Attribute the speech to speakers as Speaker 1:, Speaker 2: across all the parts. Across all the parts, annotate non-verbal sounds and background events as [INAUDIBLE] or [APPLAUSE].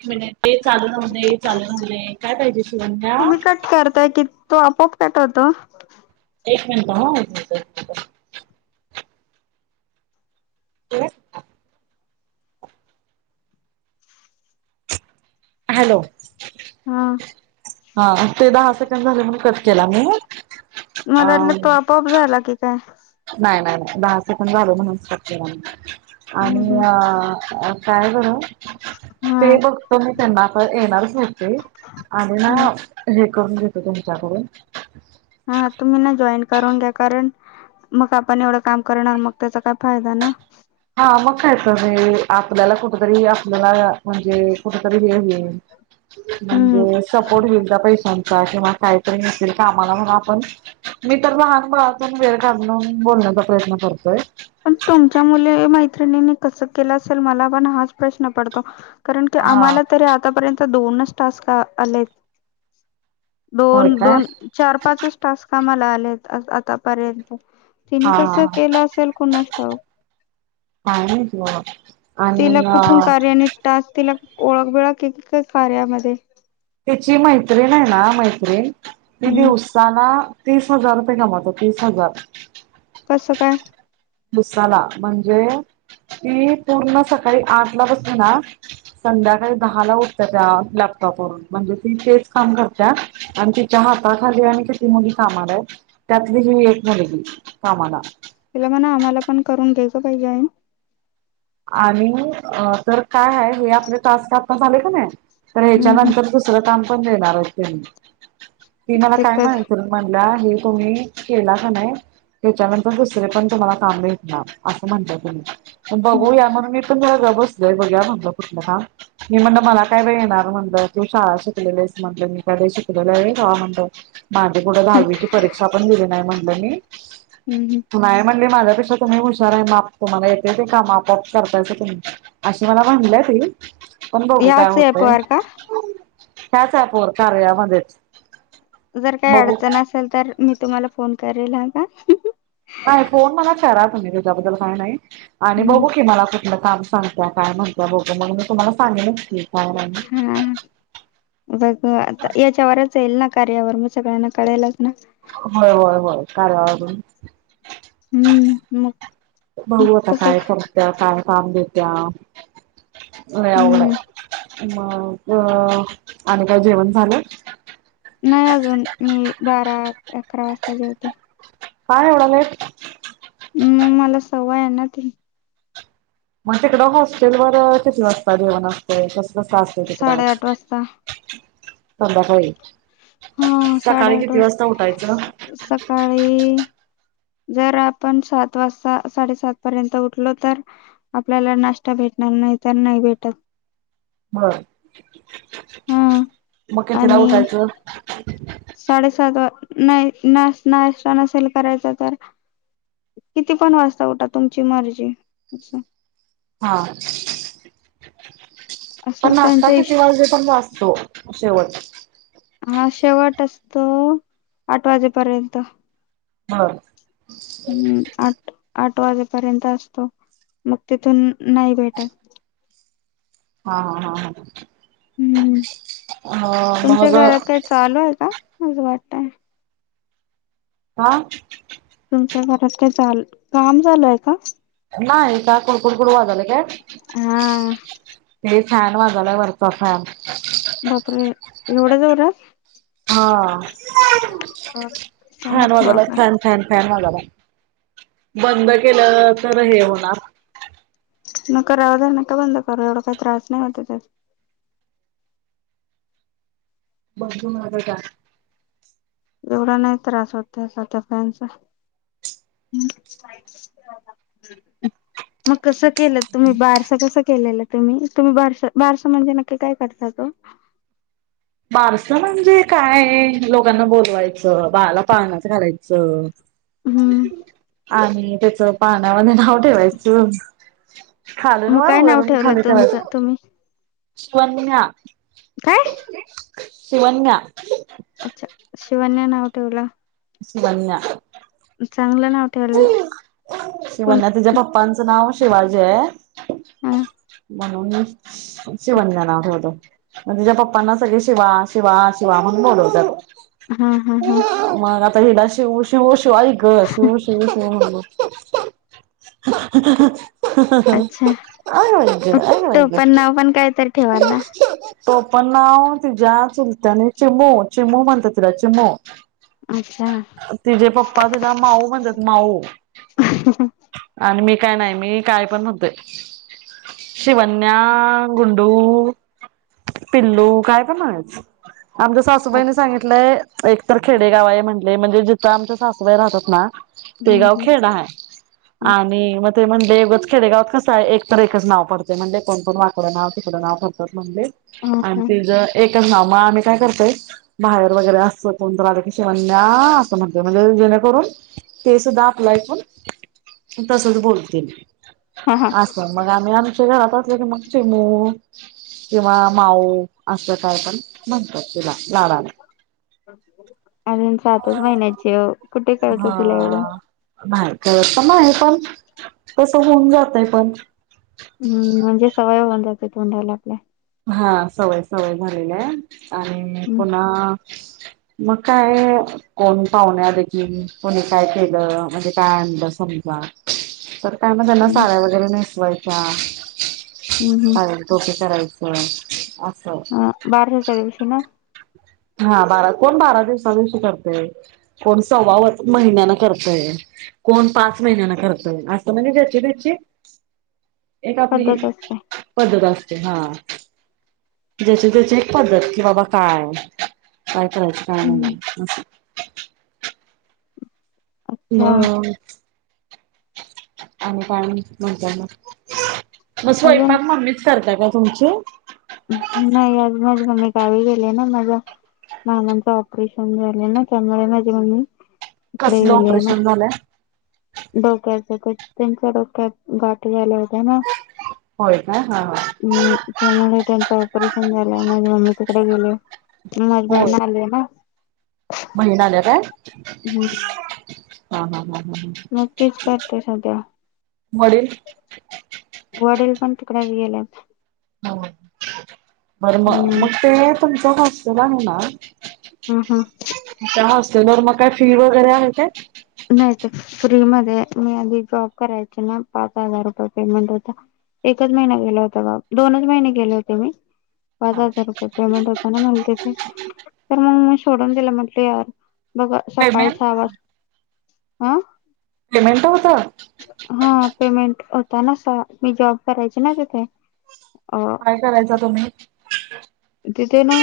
Speaker 1: [UNINTELLIGIBLE] चालू राहुंदे, चालू राहुंदे, काय पाहिजे शिवण्या?
Speaker 2: तुम्ही [UNINTELLIGIBLE] तो आपोआप कट होतो.
Speaker 1: एक मिंट ह एक मिंट, एक मिंट [UNINTELLIGIBLE] हॅलो.
Speaker 2: हा.
Speaker 1: हा ते दहा सेकंड झाले म्हणून कट केला मी आ
Speaker 2: मला वाटलं तो आपोआप झाला की काय
Speaker 1: नाही नाही नाय दहा सेकंड झालं म्हणूनच कट केला मी
Speaker 2: हम्म
Speaker 1: आणि
Speaker 2: हम्म
Speaker 1: अ अ काय बरं,
Speaker 2: हा
Speaker 1: ते बघतो मी त्यांना, आता येणारच नव्हते. आणि ना
Speaker 2: हम्म
Speaker 1: हे करून घेतो तुमच्याकडून
Speaker 2: हा तुम्ही ना जॉईन करून घ्या कारण मग आपण एवढं काम करणार, मग त्याचा काय फायदा ना
Speaker 1: हा मग कायतर हे आपल्याला कुठ तरी आपल्याला म्हणजे कुठ तरी हे व्हील
Speaker 2: हम्म
Speaker 1: म्हणजे सपोर्ट होईल त्या पैश्या चा किंवा काहीतरी [UNINTELLIGIBLE] कामाला म्हणून आपण मी तर लहान मुळातून वेळ काढून बोल [UNINTELLIGIBLE] प्रयत्न करतोय.
Speaker 2: पण तुमच्या मुले मैत्रिणीनी कसं केलं असेल मला पण हाच प्रश्न पडतो. करण की
Speaker 1: हा
Speaker 2: आम्हाला तरी आतापर्यंत दोनच टास्क आ आलेत. [INAUDIBLE]
Speaker 1: होय काय
Speaker 2: दोन-दोन, चार, पाचच टास्क कामला आलेत आतापर्यंत. तिनी
Speaker 1: हा
Speaker 2: कस
Speaker 1: हा
Speaker 2: केलं असेल कोणास ठाऊक? [INAUDIBLE]
Speaker 1: काय माहिती बाबा
Speaker 2: तिला
Speaker 1: आणि
Speaker 2: कुठून
Speaker 1: अ
Speaker 2: कार्याने टास्क तिला ओळख बिळक हाय की काय कार्यामध्ये.
Speaker 1: तीची मैत्रीण आहे ना मैत्रीण ती
Speaker 2: हम्म
Speaker 1: दिवसाना तीस हजार रुपये कमवते तीस हजार.
Speaker 2: कसं काय?
Speaker 1: मसाला म्हणजे? ती पूर्ण सकाळी आठ ला बसते ना, संध्याकाळी दहाला उठत्या त्या लॅप टॉप वरून म्हणजे ती तेच काम करत्या आणि तिच्या हाताखाली आणि किती मुली कामाला आहेत. त्यातलीच ही एक मुलगी कामाला.
Speaker 2: ती म्हण आम्हाला पण करून घ्यायचं पाहिजे आहे न.
Speaker 1: आणि तर काय हाय हे आपले टास्क अता झाले कनी तर
Speaker 2: हम्म हम्म
Speaker 1: ह्याच्यानंतर दुसरं काम पण देणार आहेत तेनी ती मला काय
Speaker 2: दिक्कत
Speaker 1: [UNINTELLIGIBLE] म्हणल्या हे तुम्ही केला का नाही त्याच्यानंतर दुसरे पण तुम्हाला काम भेटणार. असं म्हणता त्यांनी बघ.
Speaker 2: हम्म
Speaker 1: बघूया म्हणलं कुठलं काम मी म्हण मला काय [UNINTELLIGIBLE] येणार मी म्हणल मला काय बाई येणार म्हटलं तू शाळा शिकलेली हाईस [UNINTELLIGIBLE] म्हटलं मी काय मी शिकलेलो हाय होय तवा म्हटलो. माझी कुठे दहावीची परीक्षा पण दिली नाही म्हटलं मी
Speaker 2: हम्म
Speaker 1: तू नाही म्हणले माझ्यापेक्षा तुम्ही हुशार आहे माप तुम्हाला येते ते का माप प करतायसा तुम्ही अशी मला म्हणल्या ती. पण बघू काय
Speaker 2: याच ऍप
Speaker 1: होतय.
Speaker 2: वर का
Speaker 1: का च हाय पोर कार्या मध्येच
Speaker 2: जर काही अडचण असेल तर मी तुम्हाला फोन करेल हा का?
Speaker 1: नाही फोन मला करा तुम्ही तेच्याबद्दल काय नाही आणि बघू की मला मग काम सांगता काय म्हणत बघू म्हणून मी तुम्हाला सांगेनच की. काय नाही.
Speaker 2: हा बघ आता याच्यावरच येईल ना कार्यावर मग सगळ्यांना कळेलच ना.
Speaker 1: होय होय होय कर्यावरून [INAUDIBLE]
Speaker 2: हम्म, हम्.
Speaker 1: बघू आता काय करत्या काय काम देत्या. गावाकडं
Speaker 2: हम्म
Speaker 1: हाय. मग आणि काय जेवण झालं.
Speaker 2: नाही अजून मी बारा अकरा वाजता जेवते.
Speaker 1: का येवडा वेळ?
Speaker 2: मग मला सवय येनाती.
Speaker 1: म तिकडं हॉस्टेल वरअ किती वाजता जेवण असतय कस् स असतयं तिकडं
Speaker 2: साडेआठ वाजता
Speaker 1: [INAUDIBLE] संध्याकाळी?
Speaker 2: हां
Speaker 1: सकाळी
Speaker 2: साडेआठ
Speaker 1: किती उठायचं
Speaker 2: वाजता सकाळी जर आपण सात वासता साडेसात पर्यंत उठलो तर आपल्याला नाष्टा भे भेटणार नाय तर नाय भेटत.
Speaker 1: [INAUDIBLE] बंर. [INAUDIBLE]
Speaker 2: हां आनी
Speaker 1: उठायचं
Speaker 2: [INAUDIBLE] साडेसात वा न्हाय नाश नाष्टा नसेल करायचा तर किती पण वाजता उठा तुमची मर्जी अशी [INAUDIBLE]
Speaker 1: हां [INAUDIBLE]
Speaker 2: असं
Speaker 1: पण नाष्टा
Speaker 2: त्यांच्या इश
Speaker 1: किती वाजेपर्यंत असतो? शेवट
Speaker 2: हां शेवट असतो आठ वाजेपर्यंत.
Speaker 1: हां.
Speaker 2: हम्म
Speaker 1: [INAUDIBLE]
Speaker 2: आठ आठ वाजेपर्यंत असतो मग तिथून नाही भेटत.
Speaker 1: हां हां हां हां.
Speaker 2: हम्म तुमच्या
Speaker 1: मग
Speaker 2: घरात काय चालू आयका असं वाटतंय?
Speaker 1: हां?
Speaker 2: तुमच्या घरात काय चाल काम चालूआय का?
Speaker 1: नाय का कुडकुडकुड वाजालंय काय?
Speaker 2: हा.
Speaker 1: हे फॅन वाजालाय वरचा फॅन.
Speaker 2: बापरे एवढ्या जोरात?
Speaker 1: हां फॅन वाजालाय
Speaker 2: बापरे
Speaker 1: फॅन फॅन फॅन वाजाला. लाय बंद केलं तरहे होणार.
Speaker 2: नका राहुद्या नका बंद करू एवढा काय त्रास नाय होतय त्याच.
Speaker 1: [UNINTELLIGIBLE]
Speaker 2: एवढा नाय त्रास होत त्याचा त्या फॅनचा. [INAUDIBLE] मग कसं केलंत तुम्ही बारस कसं केलेलं तुम्ही तुम्ही बारश बारश म्हणजे नक्की काय करतात ओ?
Speaker 1: [INAUDIBLE] बारस म्हणजे कायं लोकांना बोलवायचं बाळाला पाळण्यात घालायचं.
Speaker 2: हम्म्.
Speaker 1: आणि त्याच पाळण्यामध्ये नाव ठेवायचं. खालून
Speaker 2: मग
Speaker 1: वर
Speaker 2: काय नाव
Speaker 1: वरून
Speaker 2: ठेवलं
Speaker 1: खाली ठेवाय
Speaker 2: तुमचं तुम्ही
Speaker 1: शिवन्या.
Speaker 2: काय
Speaker 1: शिवन्या.
Speaker 2: अच्छा शिवन्या नाव ठेवला?
Speaker 1: शिवन्या.
Speaker 2: चांगलं नाव ठेवला.
Speaker 1: शिवन्या तिज्या पप्पांचं नाव शिवाजीआय.
Speaker 2: हा
Speaker 1: म्हणून शिवन्या नाव ठेवलं. म तिज्या पप्पांना सगळे शिवा शिवा शिवा म्हणून बोलवत्यात.
Speaker 2: हम्म हम्म हम्.
Speaker 1: त हिला शिउ शिउ शिवाईगं शिउ शिउ शिउ शिउ
Speaker 2: अच्छा
Speaker 1: आंय हंय. अंय व्हंयग.
Speaker 2: टोपण नाव पण कायतरी ठेवाल ना
Speaker 1: टोपन नाव तिज्या चुलत्याने चिमो चिमो म्हणतात तिला चिमो.
Speaker 2: अच्छा.
Speaker 1: तिजे पप्पा तिला माऊ म्हणतात माऊ. आणि मी कायनाय मी कायपण म्हंतोय. शिवन्याआ, गुंडू. पिल्लू कायपण म्हणायच आमच्या सासूबाईनी सांगिटलंय एकतर खेडेगावाय म्हंटले म्हंजे जिथं आमच्या सासूबाई राहतातना ते
Speaker 2: हम्म
Speaker 1: गाव
Speaker 2: हम्म
Speaker 1: खेड आहे, आणि मग ते म्हणेगच खेडेगावात कसं आहे, एकत एक. नाव पाडतय म्हणले कोणण वाकडं नाव तिकडं नाव पडतात, म्हणले
Speaker 2: हम्म
Speaker 1: आणि
Speaker 2: हम्म
Speaker 1: ति ग आम्ही काय करतोय बाहेर, वगैरे अस कोणतर आलं की, शिवन्या अस म्हणतोय म्हणजे करून ते सुद्धा आपलं ऐकून तसंच बोलतील.
Speaker 2: हा हा.
Speaker 1: असं मग आम्ही आमुच्या घरातले असेल की मग चीमु किंवा माऊ असं काय पण म्हणतात तिला लाडला.
Speaker 2: अ. अजून सातच महिन्याची कुठे कळत तिला एवढं.
Speaker 1: आहे पण कस होऊन जातय पण.
Speaker 2: हम्म म्हणजे सवय होन जाते तोंडाला आपल्या.
Speaker 1: हा सवय सवय झालेला आहे आणि
Speaker 2: हम्म
Speaker 1: पुन्हा. मग काय कोण पाहुण्या देखील कोणी काय केलं, म्हणजे काय आणलं समजा. तर त्यामध्ये त्यांना
Speaker 2: हम्म
Speaker 1: साड्या वगैरे नेसवायच्या
Speaker 2: हम्म हम्म
Speaker 1: [UNINTELLIGIBLE] टोपी कराय [UNINTELLIGIBLE]
Speaker 2: हा बार हच्यार दिवशी ना.
Speaker 1: हा बारा कोण बारा दिवसा दिवशी करतय, कोण सव्वा महिन्याना करतय. कोण पाच महिन्याना करतय, असं म्हणजे ज्याची ज्याची एक आपली
Speaker 2: पद्धत असते
Speaker 1: पद्धत अस हा ज्या त्याची एक पद्धत, कि बाबा काय काय
Speaker 2: हम्म
Speaker 1: करायचे [UNINTELLIGIBLE]
Speaker 2: अच्छा
Speaker 1: ममचं आणि काय म्हण म्हणत्याना मग
Speaker 2: अजून
Speaker 1: स्वयंपाक मम्मीच करता का तुमची?
Speaker 2: नाही आज माझी मम्मी गावी गेलेय ना माझा मामांचं ऑपरेशन झालं, ना त्यामुळे माझी मम्मी इकडे
Speaker 1: कसलं
Speaker 2: गेले आहे, ना
Speaker 1: ऑपरेशन झालंय
Speaker 2: डोक्या [UNINTELLIGIBLE] त्यांचा डोक्यात गाठ झाला त्यांना,
Speaker 1: होय काय हा हा
Speaker 2: हम्म त्यामुळे त्यांचा ऑपरेशन झालंय माझ्या मम्मी तिकडे गेले म माझ्या
Speaker 1: होय
Speaker 2: बहीण आली आहे ना.
Speaker 1: बहीण आल्या काय?
Speaker 2: हम्म.
Speaker 1: हा हा हा. हा
Speaker 2: नक्कीच करते सध्या
Speaker 1: वडील
Speaker 2: वडील पण तिकडे गेलेय.
Speaker 1: हो बरं म
Speaker 2: हम्म
Speaker 1: मग ते तुमचचा हॉस्टेल आहे ना
Speaker 2: हम् हम
Speaker 1: चहा असतील वर मग काय फ्री वगैरे आहे काय?
Speaker 2: नाहीत फ्री मध्ये मी आदी जॉब करायचे, ना पाच हजार रुपये पेमेंट होता. एकच महिना गेला होता ग दोनच महिने गेले होते मी. पाच
Speaker 1: हा.
Speaker 2: हजार रुपये पेमेंट होता ना मला तिथे तर मग मी शोडून दिलं, म्हटलं यार बघा सकाळी
Speaker 1: पेमेंट
Speaker 2: सहा वाज हां.
Speaker 1: पेमेंट होता
Speaker 2: त्यांना सहा मी जॉब करायची ना तिथे अ
Speaker 1: काय करायचा तुम्ही?
Speaker 2: तिथे ना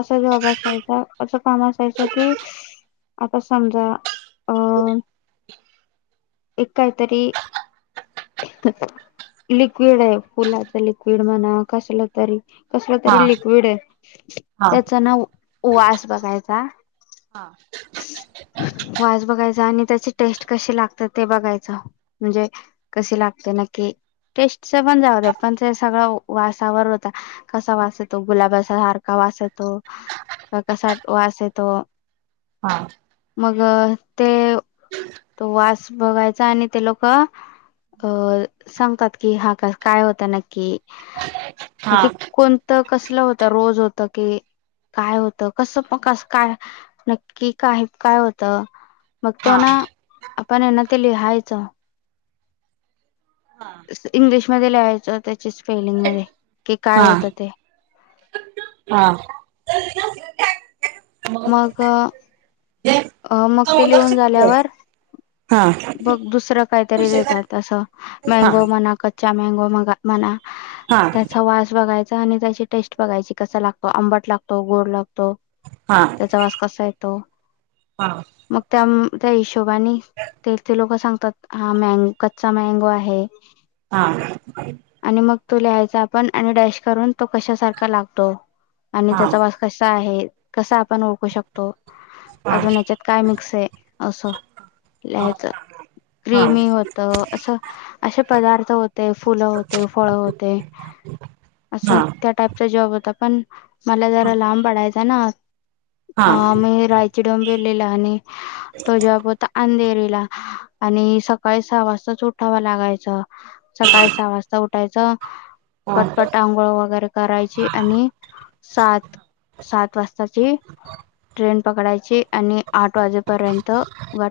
Speaker 2: असा जॉब असायचा असं काम असायचं की आता समजा अ एक काहीतरी लिक्विड आहे फुलाचा लिक्विड म्हणा कसलं तरी कसलं
Speaker 1: हा
Speaker 2: तरी लिक्विड आहे,
Speaker 1: हा
Speaker 2: त्याचा ना वास बघायचा
Speaker 1: हा
Speaker 2: वास बघायचा आणि त्याची टेस्ट कशी लागते ते बघायचं म्हणजे कशी लागते नक्की टेस्टचा पण जाऊदे, पण ते सगळं व वासावर होता कसा वास येतो गुलाबासारखा वास येतो तर कसा वास येतो
Speaker 1: हा
Speaker 2: मग ते तो वास बघायचा आणि ते लोकं अ सांगतात कि हा का काय होत नक्की
Speaker 1: हा
Speaker 2: नाही ते कोणतं कसलं होत रोज होत की काय होतं कसं प कस काय नक्की काय काय होतं? मग
Speaker 1: हा हा हा
Speaker 2: तो ना आपण आहे ना ते लिहायचा. असं इंग्लिशमध्ये लिहायचं त्याची स्पेलिंग मध्ये कि काय होतं ते.
Speaker 1: हा.
Speaker 2: मग अ मग
Speaker 1: हा हा
Speaker 2: ते
Speaker 1: हा
Speaker 2: लिहून झाल्यावर बघ दुसरं काहीतरी देतात असं मॅंगो म्हणा क च्चा मँगो मगा म्हणा त्याचा वास बघाय चा आणि त्याची टेस्ट बघायची कसा लागतो आंबट लागतो, गोड लागत, त्याचा वास कसा ये तो मग त्या म त्या हिशोबानी तेथील लोक सांगतात हा मँग कच्चा मँगो आहे आणि मग तो लिहायचा आपण आणि डॅश करून तो कशासारखा लागतो आणि त्याचा वास कसा आहे, कसा आपण ओळखू शकतो अजून ह्याच्यात काय मिक्स आहे असं लिहायचं क्रिमी होतं, असं असे पदार्थ होते फुलं होती, फळ होते. असं
Speaker 1: हा
Speaker 2: त्या टाईपचा जॉब होता पण मला जरा लांब पडायचा ना
Speaker 1: हा
Speaker 2: अ मी राय ची डोंबिवलीला आणि तो जॉब होता अंधेरीला आणि सकाळी सहा वाजता रोज उठावं लागायचं सकाळी सहा वाजता उठायचं
Speaker 1: हा
Speaker 2: पटपट आंघोळ वगैरे करायची आणि सात सात वाजता सातची ट्रेन पकडायची आणि आठ वाजेपर्यंत वाट